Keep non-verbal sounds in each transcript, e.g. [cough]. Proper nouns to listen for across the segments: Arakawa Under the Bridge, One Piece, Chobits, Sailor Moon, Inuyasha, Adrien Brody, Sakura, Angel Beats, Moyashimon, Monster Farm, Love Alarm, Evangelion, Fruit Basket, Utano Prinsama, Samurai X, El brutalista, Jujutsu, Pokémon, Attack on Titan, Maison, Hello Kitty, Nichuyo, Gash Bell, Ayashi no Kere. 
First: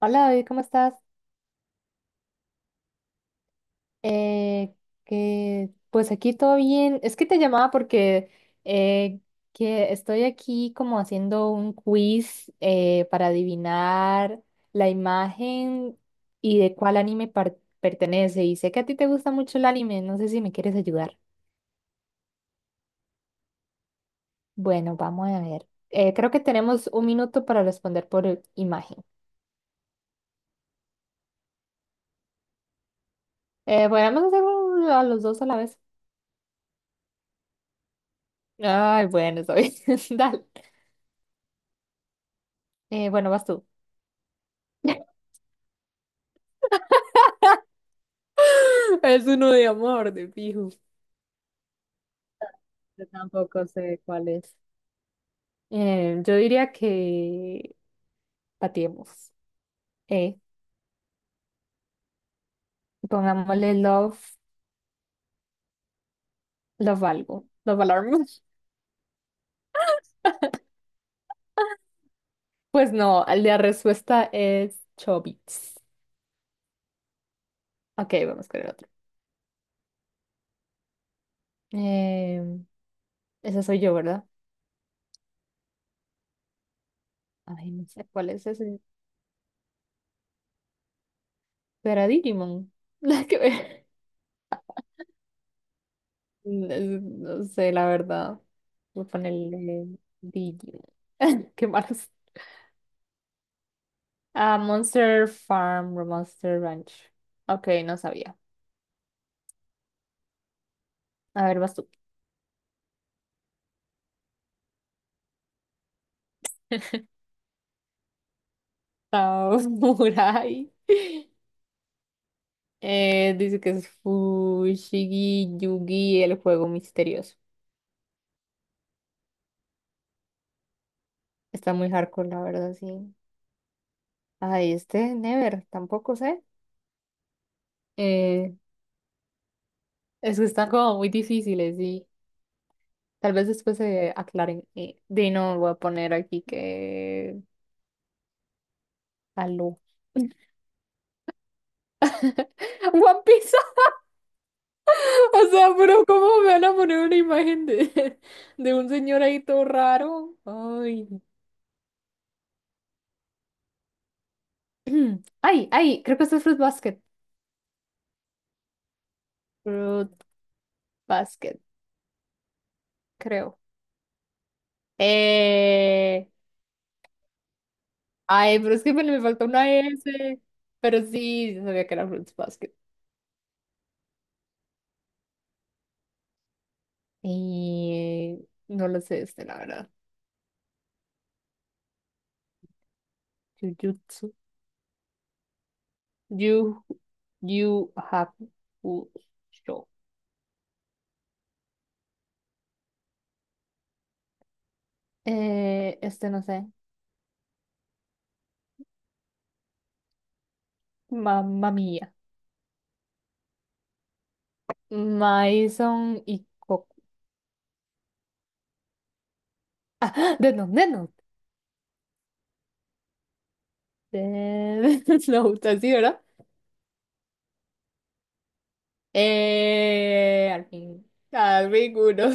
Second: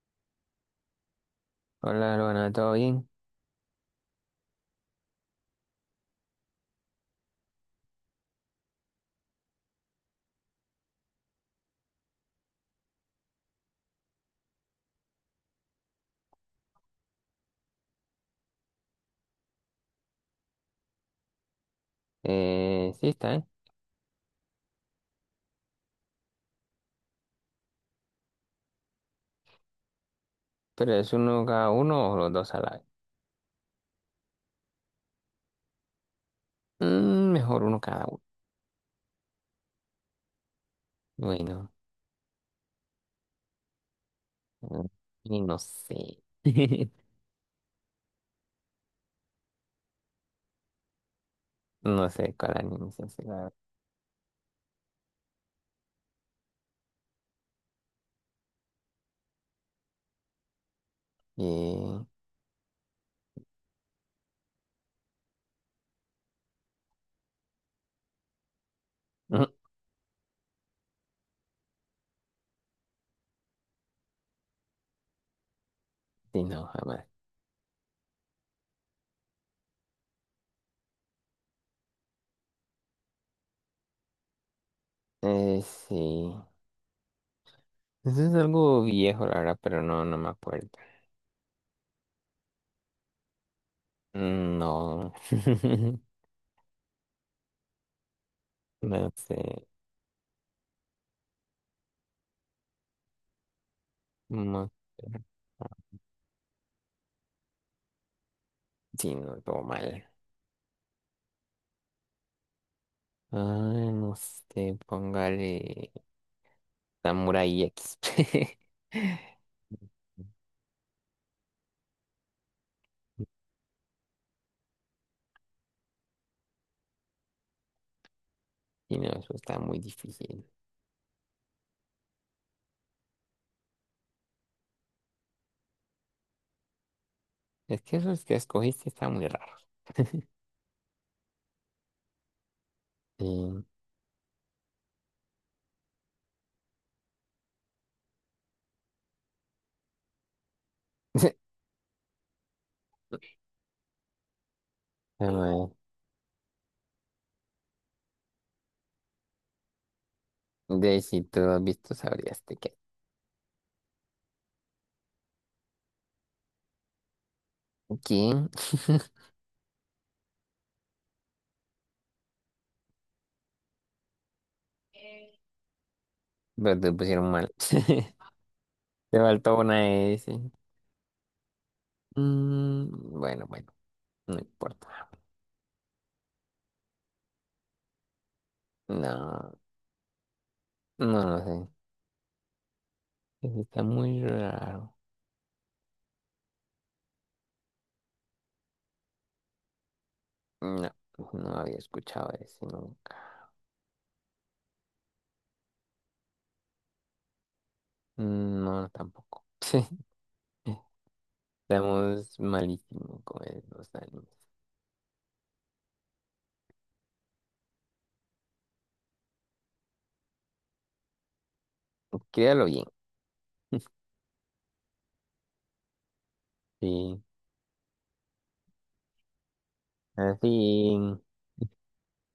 Hola David, ¿cómo estás? Hola, Luana, ¿todo bien? Eh, que pues aquí todo bien. Es que te llamaba porque eh, que estoy aquí como haciendo un quiz para adivinar la imagen y de cuál anime pertenece. Y sé que a ti te gusta mucho el anime, no sé si me quieres ayudar. Sí, está, ¿eh? Bueno, vamos a ver. Creo que tenemos 1 minuto para responder por imagen. Pero es uno cada uno o los dos a la vez. Bueno, vamos a hacer a los dos a la vez. Mm, mejor uno cada uno. Ay, bueno, está bien. [laughs] Dale. Bueno, Bueno, vas tú. mm, y no sé. [laughs] [laughs] Es uno de amor, de fijo. No sé cuál anime es Yo ese, la verdad. tampoco sé cuál es. Yo diría que patiemos. Eh, Eh, Pongámosle love algo. Love alarm. [laughs] mm, Pues no, la respuesta es Chobits. sí, no, jamás. Ok, vamos con el otro. Eh, Ese soy yo, ¿verdad? Sí. Ay, no sé Eso cuál es es ese. algo viejo, la verdad, pero no, no me acuerdo. ¿Será Digimon? [laughs] La que ve- Mm. No. [laughs] No no sé, la verdad. No Voy a sé. ponerle Digimon. [laughs] Qué malos. Ah, No sé. Monster Farm, o Monster Ranch. Ok, no sabía. Sí, no, todo mal. A ver, vas tú. Ah, no sé, póngale. Samurai X. [laughs] Ah, [laughs] Samurai. Dice que es Fushigi Yugi, el juego misterioso. Y no, eso está muy difícil. Está muy hardcore, la verdad, sí. Ay, este, Never, tampoco sé. Es que esos que Eh, escogiste están muy raros. [laughs] es que están como muy difíciles y Sí. tal vez después se aclaren. Dino, voy a poner aquí que. Aló. [laughs] [laughs] One Piece. A O ver, sea, pero ¿cómo me van a poner una imagen [laughs] de un señor ahí todo raro? de Ay. si tú has visto, sabrías de qué. [clears throat] Ay, ay, creo que esto es Fruit Basket. ¿Quién? [laughs] Fruit Basket, creo. Eh, Pero te pusieron mal. [laughs] Ay, pero es que me, Te me faltó faltó una una S. S. Pero sí, yo sabía que era Fruit Basket. Mm, bueno, bueno, no importa. Y no lo sé, este, No, la verdad. no lo sé. Eso está muy Jujutsu. raro. You, you have show. No, no había escuchado ese nunca. Este no sé. No, tampoco. [laughs] Mamma mía. Estamos malísimo con los animes. Maison y Coco. [laughs] Ah, The Note, The Note. Créalo bien. The [laughs] Note, así, ¿verdad? Sí. Al fin, Así. al fin uno. [laughs]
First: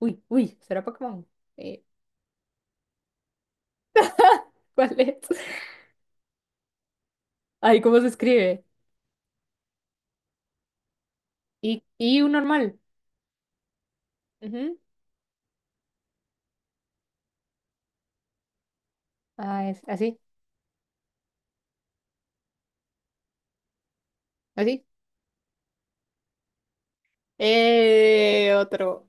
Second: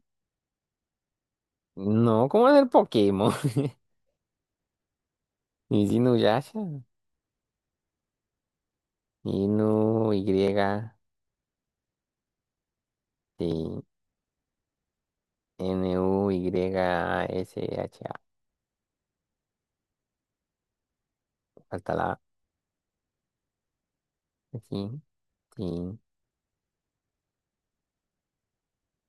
Uy, uy, ¿será Pokémon? Eh, No, ¿cómo es el Pokémon? [laughs] [laughs] ¿cuál es? Es Inuyasha. Ay, ¿cómo se escribe? Inu, Y, Y un normal. sí. Ujú. N-U-Y-S-H-A. Ah, es así, Falta la. A. así. Sí, sí. Otro.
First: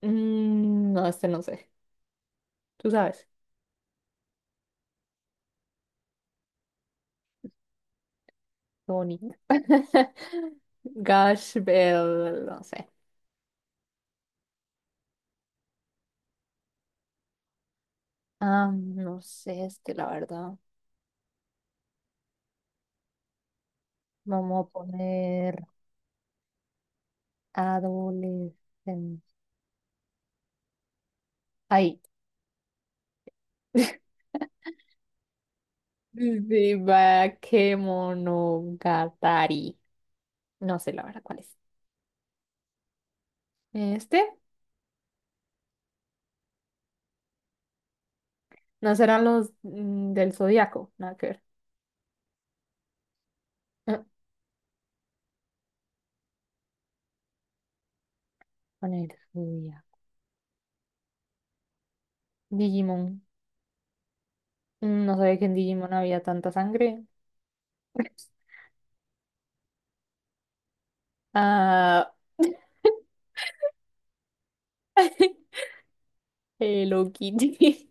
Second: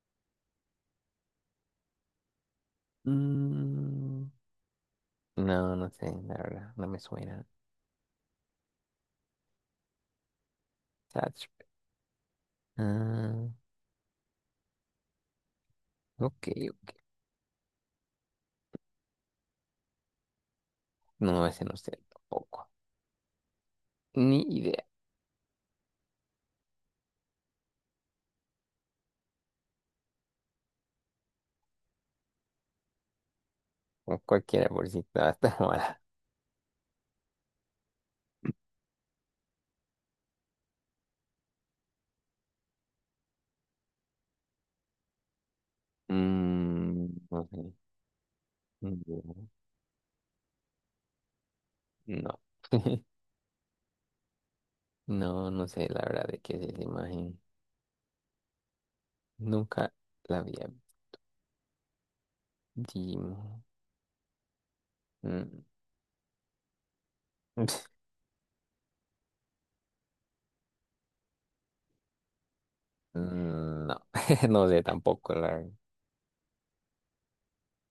Mm, no, este no sé. Tú sabes. Mm, no, no sé, la verdad. No me suena. Tony [laughs] Sach- Gash Bell, no sé. Ah, ok. Ah, no sé, este, la verdad. No, ese no sé tampoco. Ni Vamos a idea. poner. Adolescencia. Ahí. O [laughs] cualquiera por si estaba tan [laughs] mala. Sí, va, Kemonogatari. No sé la verdad cuál es. Este, Mm, no sé. no serán No, los del Zodíaco, nada que ver. [laughs] no, [laughs] Ah, no sé la verdad de qué es esa imagen. con el Nunca zodiaco. la había Digimon. visto. No sabía que en Mm. Digimon había tanta sangre. [laughs] [laughs] Ah, [laughs] No, [laughs] no sé tampoco la verdad. Hello Kitty.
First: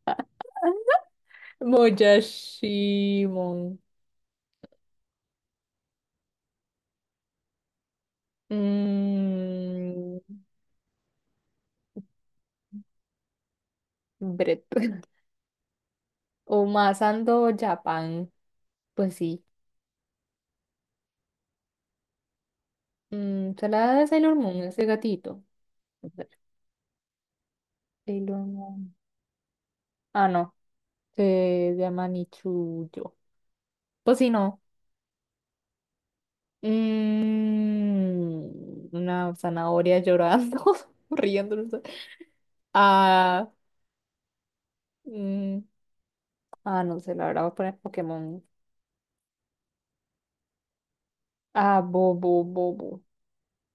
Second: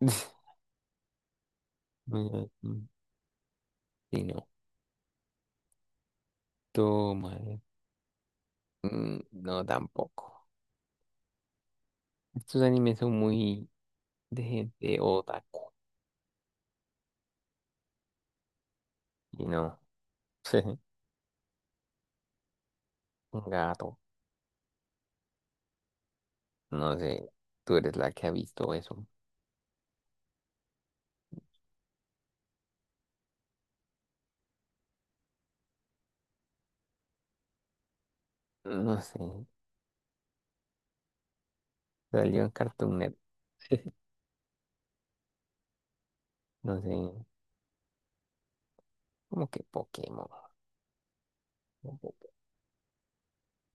[laughs] [laughs] Mm. Moyashimon. Sí, no. Toma. Mm. No, Mm, tampoco. Estos animes son muy de Brett. gente [laughs] otaku. O Masando Japan. Pues sí. Y no. [laughs] Un Se la da gato. de Sailor Moon, ese gatito. A ver, No sé. Tú eres la que ha Sailor visto Moon. eso. Ah, no. Se llama Nichuyo. Pues sí, no. Mm, No sé. una zanahoria llorando, [laughs] riéndose. Salió en Cartoon Network. Ah, mm, No ah, sé. no sé, la verdad voy a poner Pokémon. Como que Pokémon. Ah, Bobo, Bobo.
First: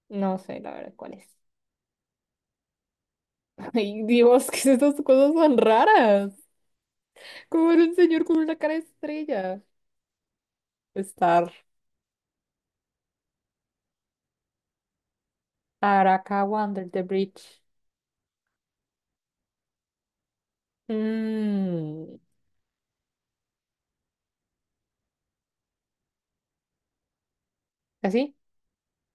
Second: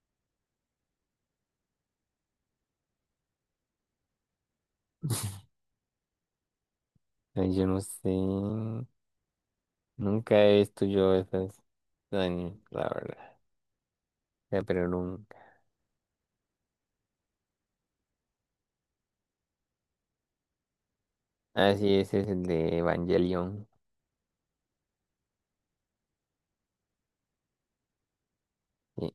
No sé, la verdad, ¿cuál es? [laughs] Ay, Dios, ¿qué es estas cosas tan raras? Ay, yo Como no era un sé. señor con una cara de estrella. Nunca he visto yo Star. esas animes, la verdad. O sea, pero nunca. Arakawa Under the Bridge. Ah, sí, Mm, ese es el de Evangelion. ¿Así? Sí.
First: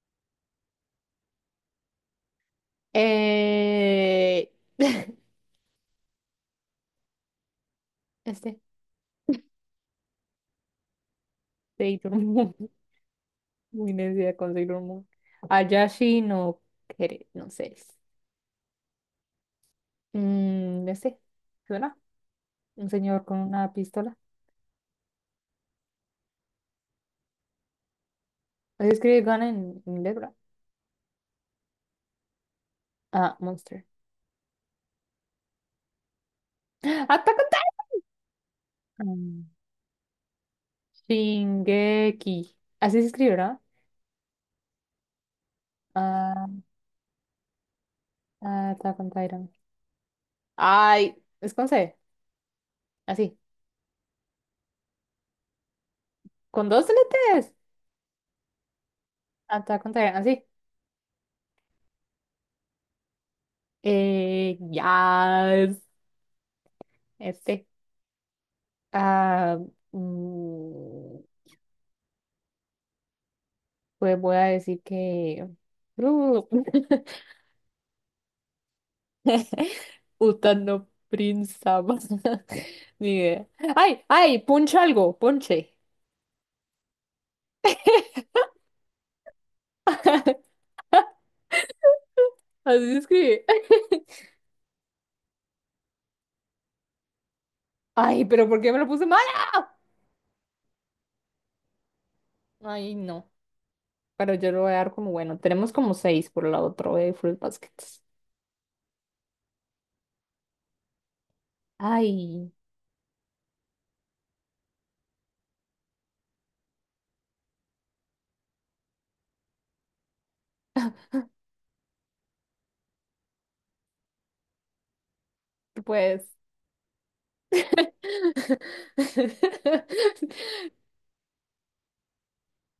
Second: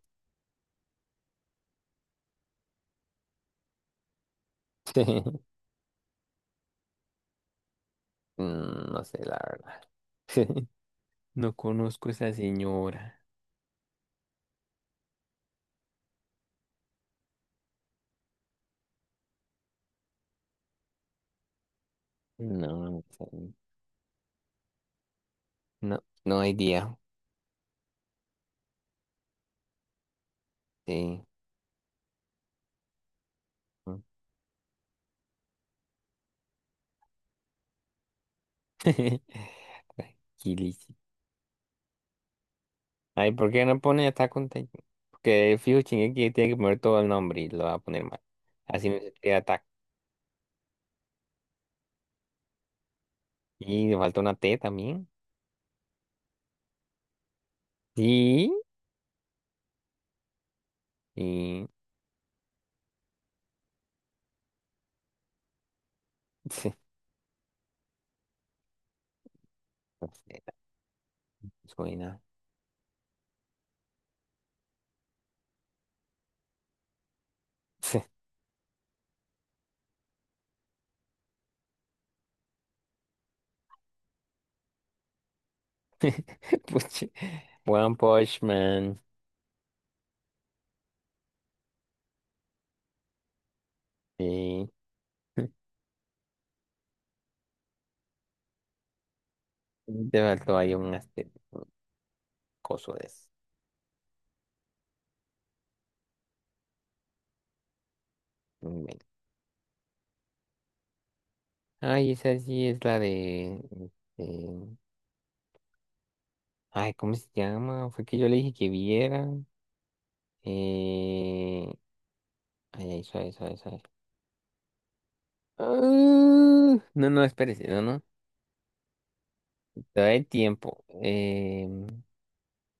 Eh, [laughs] [laughs] este, Mm. No sé, la verdad. [laughs] No conozco a Sailor esa Moon. [laughs] señora. Muy necia con Sailor Moon. Ayashi no Kere, no sé. Este, ¿suena? No, Un no señor sé. con una pistola. No, no hay día. Así escribe Gun en inglés, ¿verdad? Sí. Ah, Monster. Mm. [gasps] ¡Ah, Attack on Titan! Mm, [laughs] Tranquilísimo. Shingeki. Así se Ay, escribe, ¿por ¿verdad? qué no pone Attack on Titan? Porque fijo, Shingeki Ah, tiene que poner todo el nombre y lo va a poner mal. ah, Así no Attack on se crea Titan. Attack. Ay, es con C. Así. Y le falta una T también. Con dos letras. Sí. Attack on Titan, sí. Y Yes. [laughs] sí, Este. Ah, no sé, mm, suena. pues voy a decir que. [laughs] [laughs] Utano Prinsama. [laughs] Ni idea. ¡Ay! ¡Ay! ¡Puncha algo! ¡Ponche! Puchi, One [laughs] Punch Man. Así se escribe. [laughs] Y ¡Ay! ¿Pero por qué me lo puse mala? [laughs] te faltó ahí [laughs] un coso Ay, de eso. no. Pero yo lo voy a dar como bueno. Tenemos como seis por la otra de Fruit Baskets. Bueno. Ay, esa Ay, sí es la de. este, Ay, ¿cómo se llama? Fue que yo le dije que viera. Eh... Ay, ay, suave, suave, suave. pues. Ah, No, no, espérese, no, no. [laughs] Todavía hay tiempo.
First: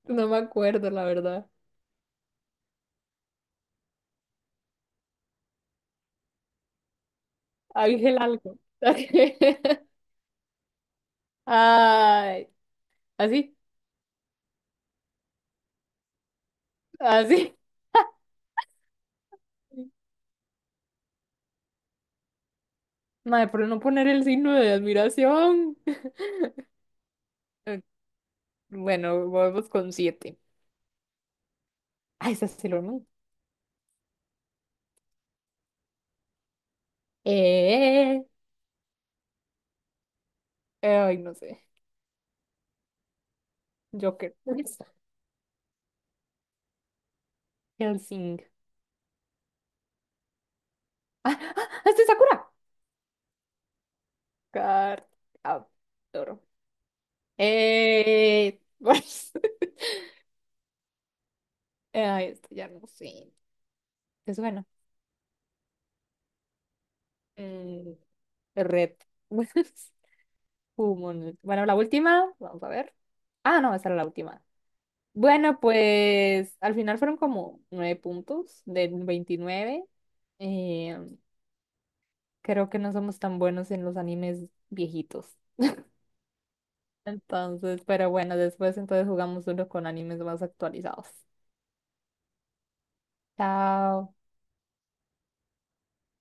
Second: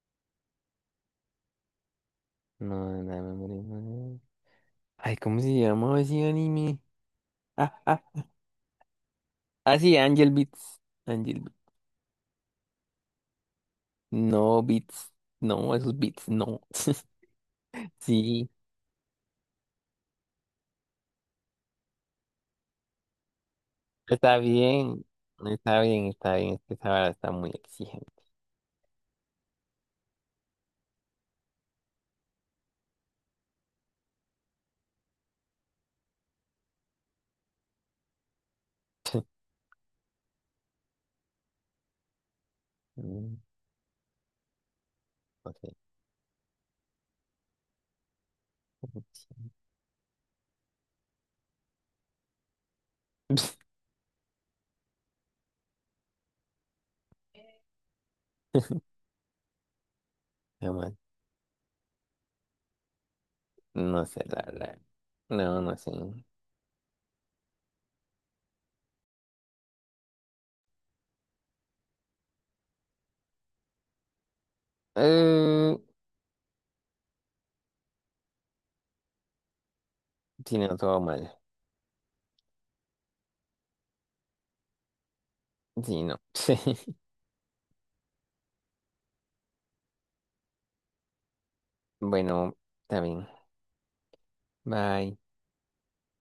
No me acuerdo, la verdad. No, no, no, no, no, no. Ay, ¿cómo se llama ese anime? Ah, Ángel algo. [laughs] Ah, sí, Angel Beats. Angel Beats. Ay, así, No, Beats. No, esos Beats, no. así. [laughs] Sí, [laughs] Madre, por no poner el está signo de bien. admiración. Está bien, está bien. Es que [laughs] esa vara está muy Eh, exigente. Bueno, volvemos con siete. Ay, esa es Sailor Moon. Eh, [laughs] ay, no sé. Mm. Joker. No sé. Helsing. [laughs] Ah, ah, este es Sakura. Car- ah, Toro. Eh, [laughs] [laughs] Nada más, ay, esto ya no sé. No sé, ¿Te la suena? verdad. No, no sé. Eh, red. [laughs] Humanoid. Bueno, la última, vamos a ver. Ah, no, esa era la última. Bueno, Eh, pues al final fueron como 9 puntos de 29. sí, no, Eh, todo mal. Creo que no somos tan buenos en los animes viejitos. Sí, no. [laughs] Entonces, pero bueno, después entonces jugamos uno con animes más actualizados. Bueno, está bien. Chao. Bye.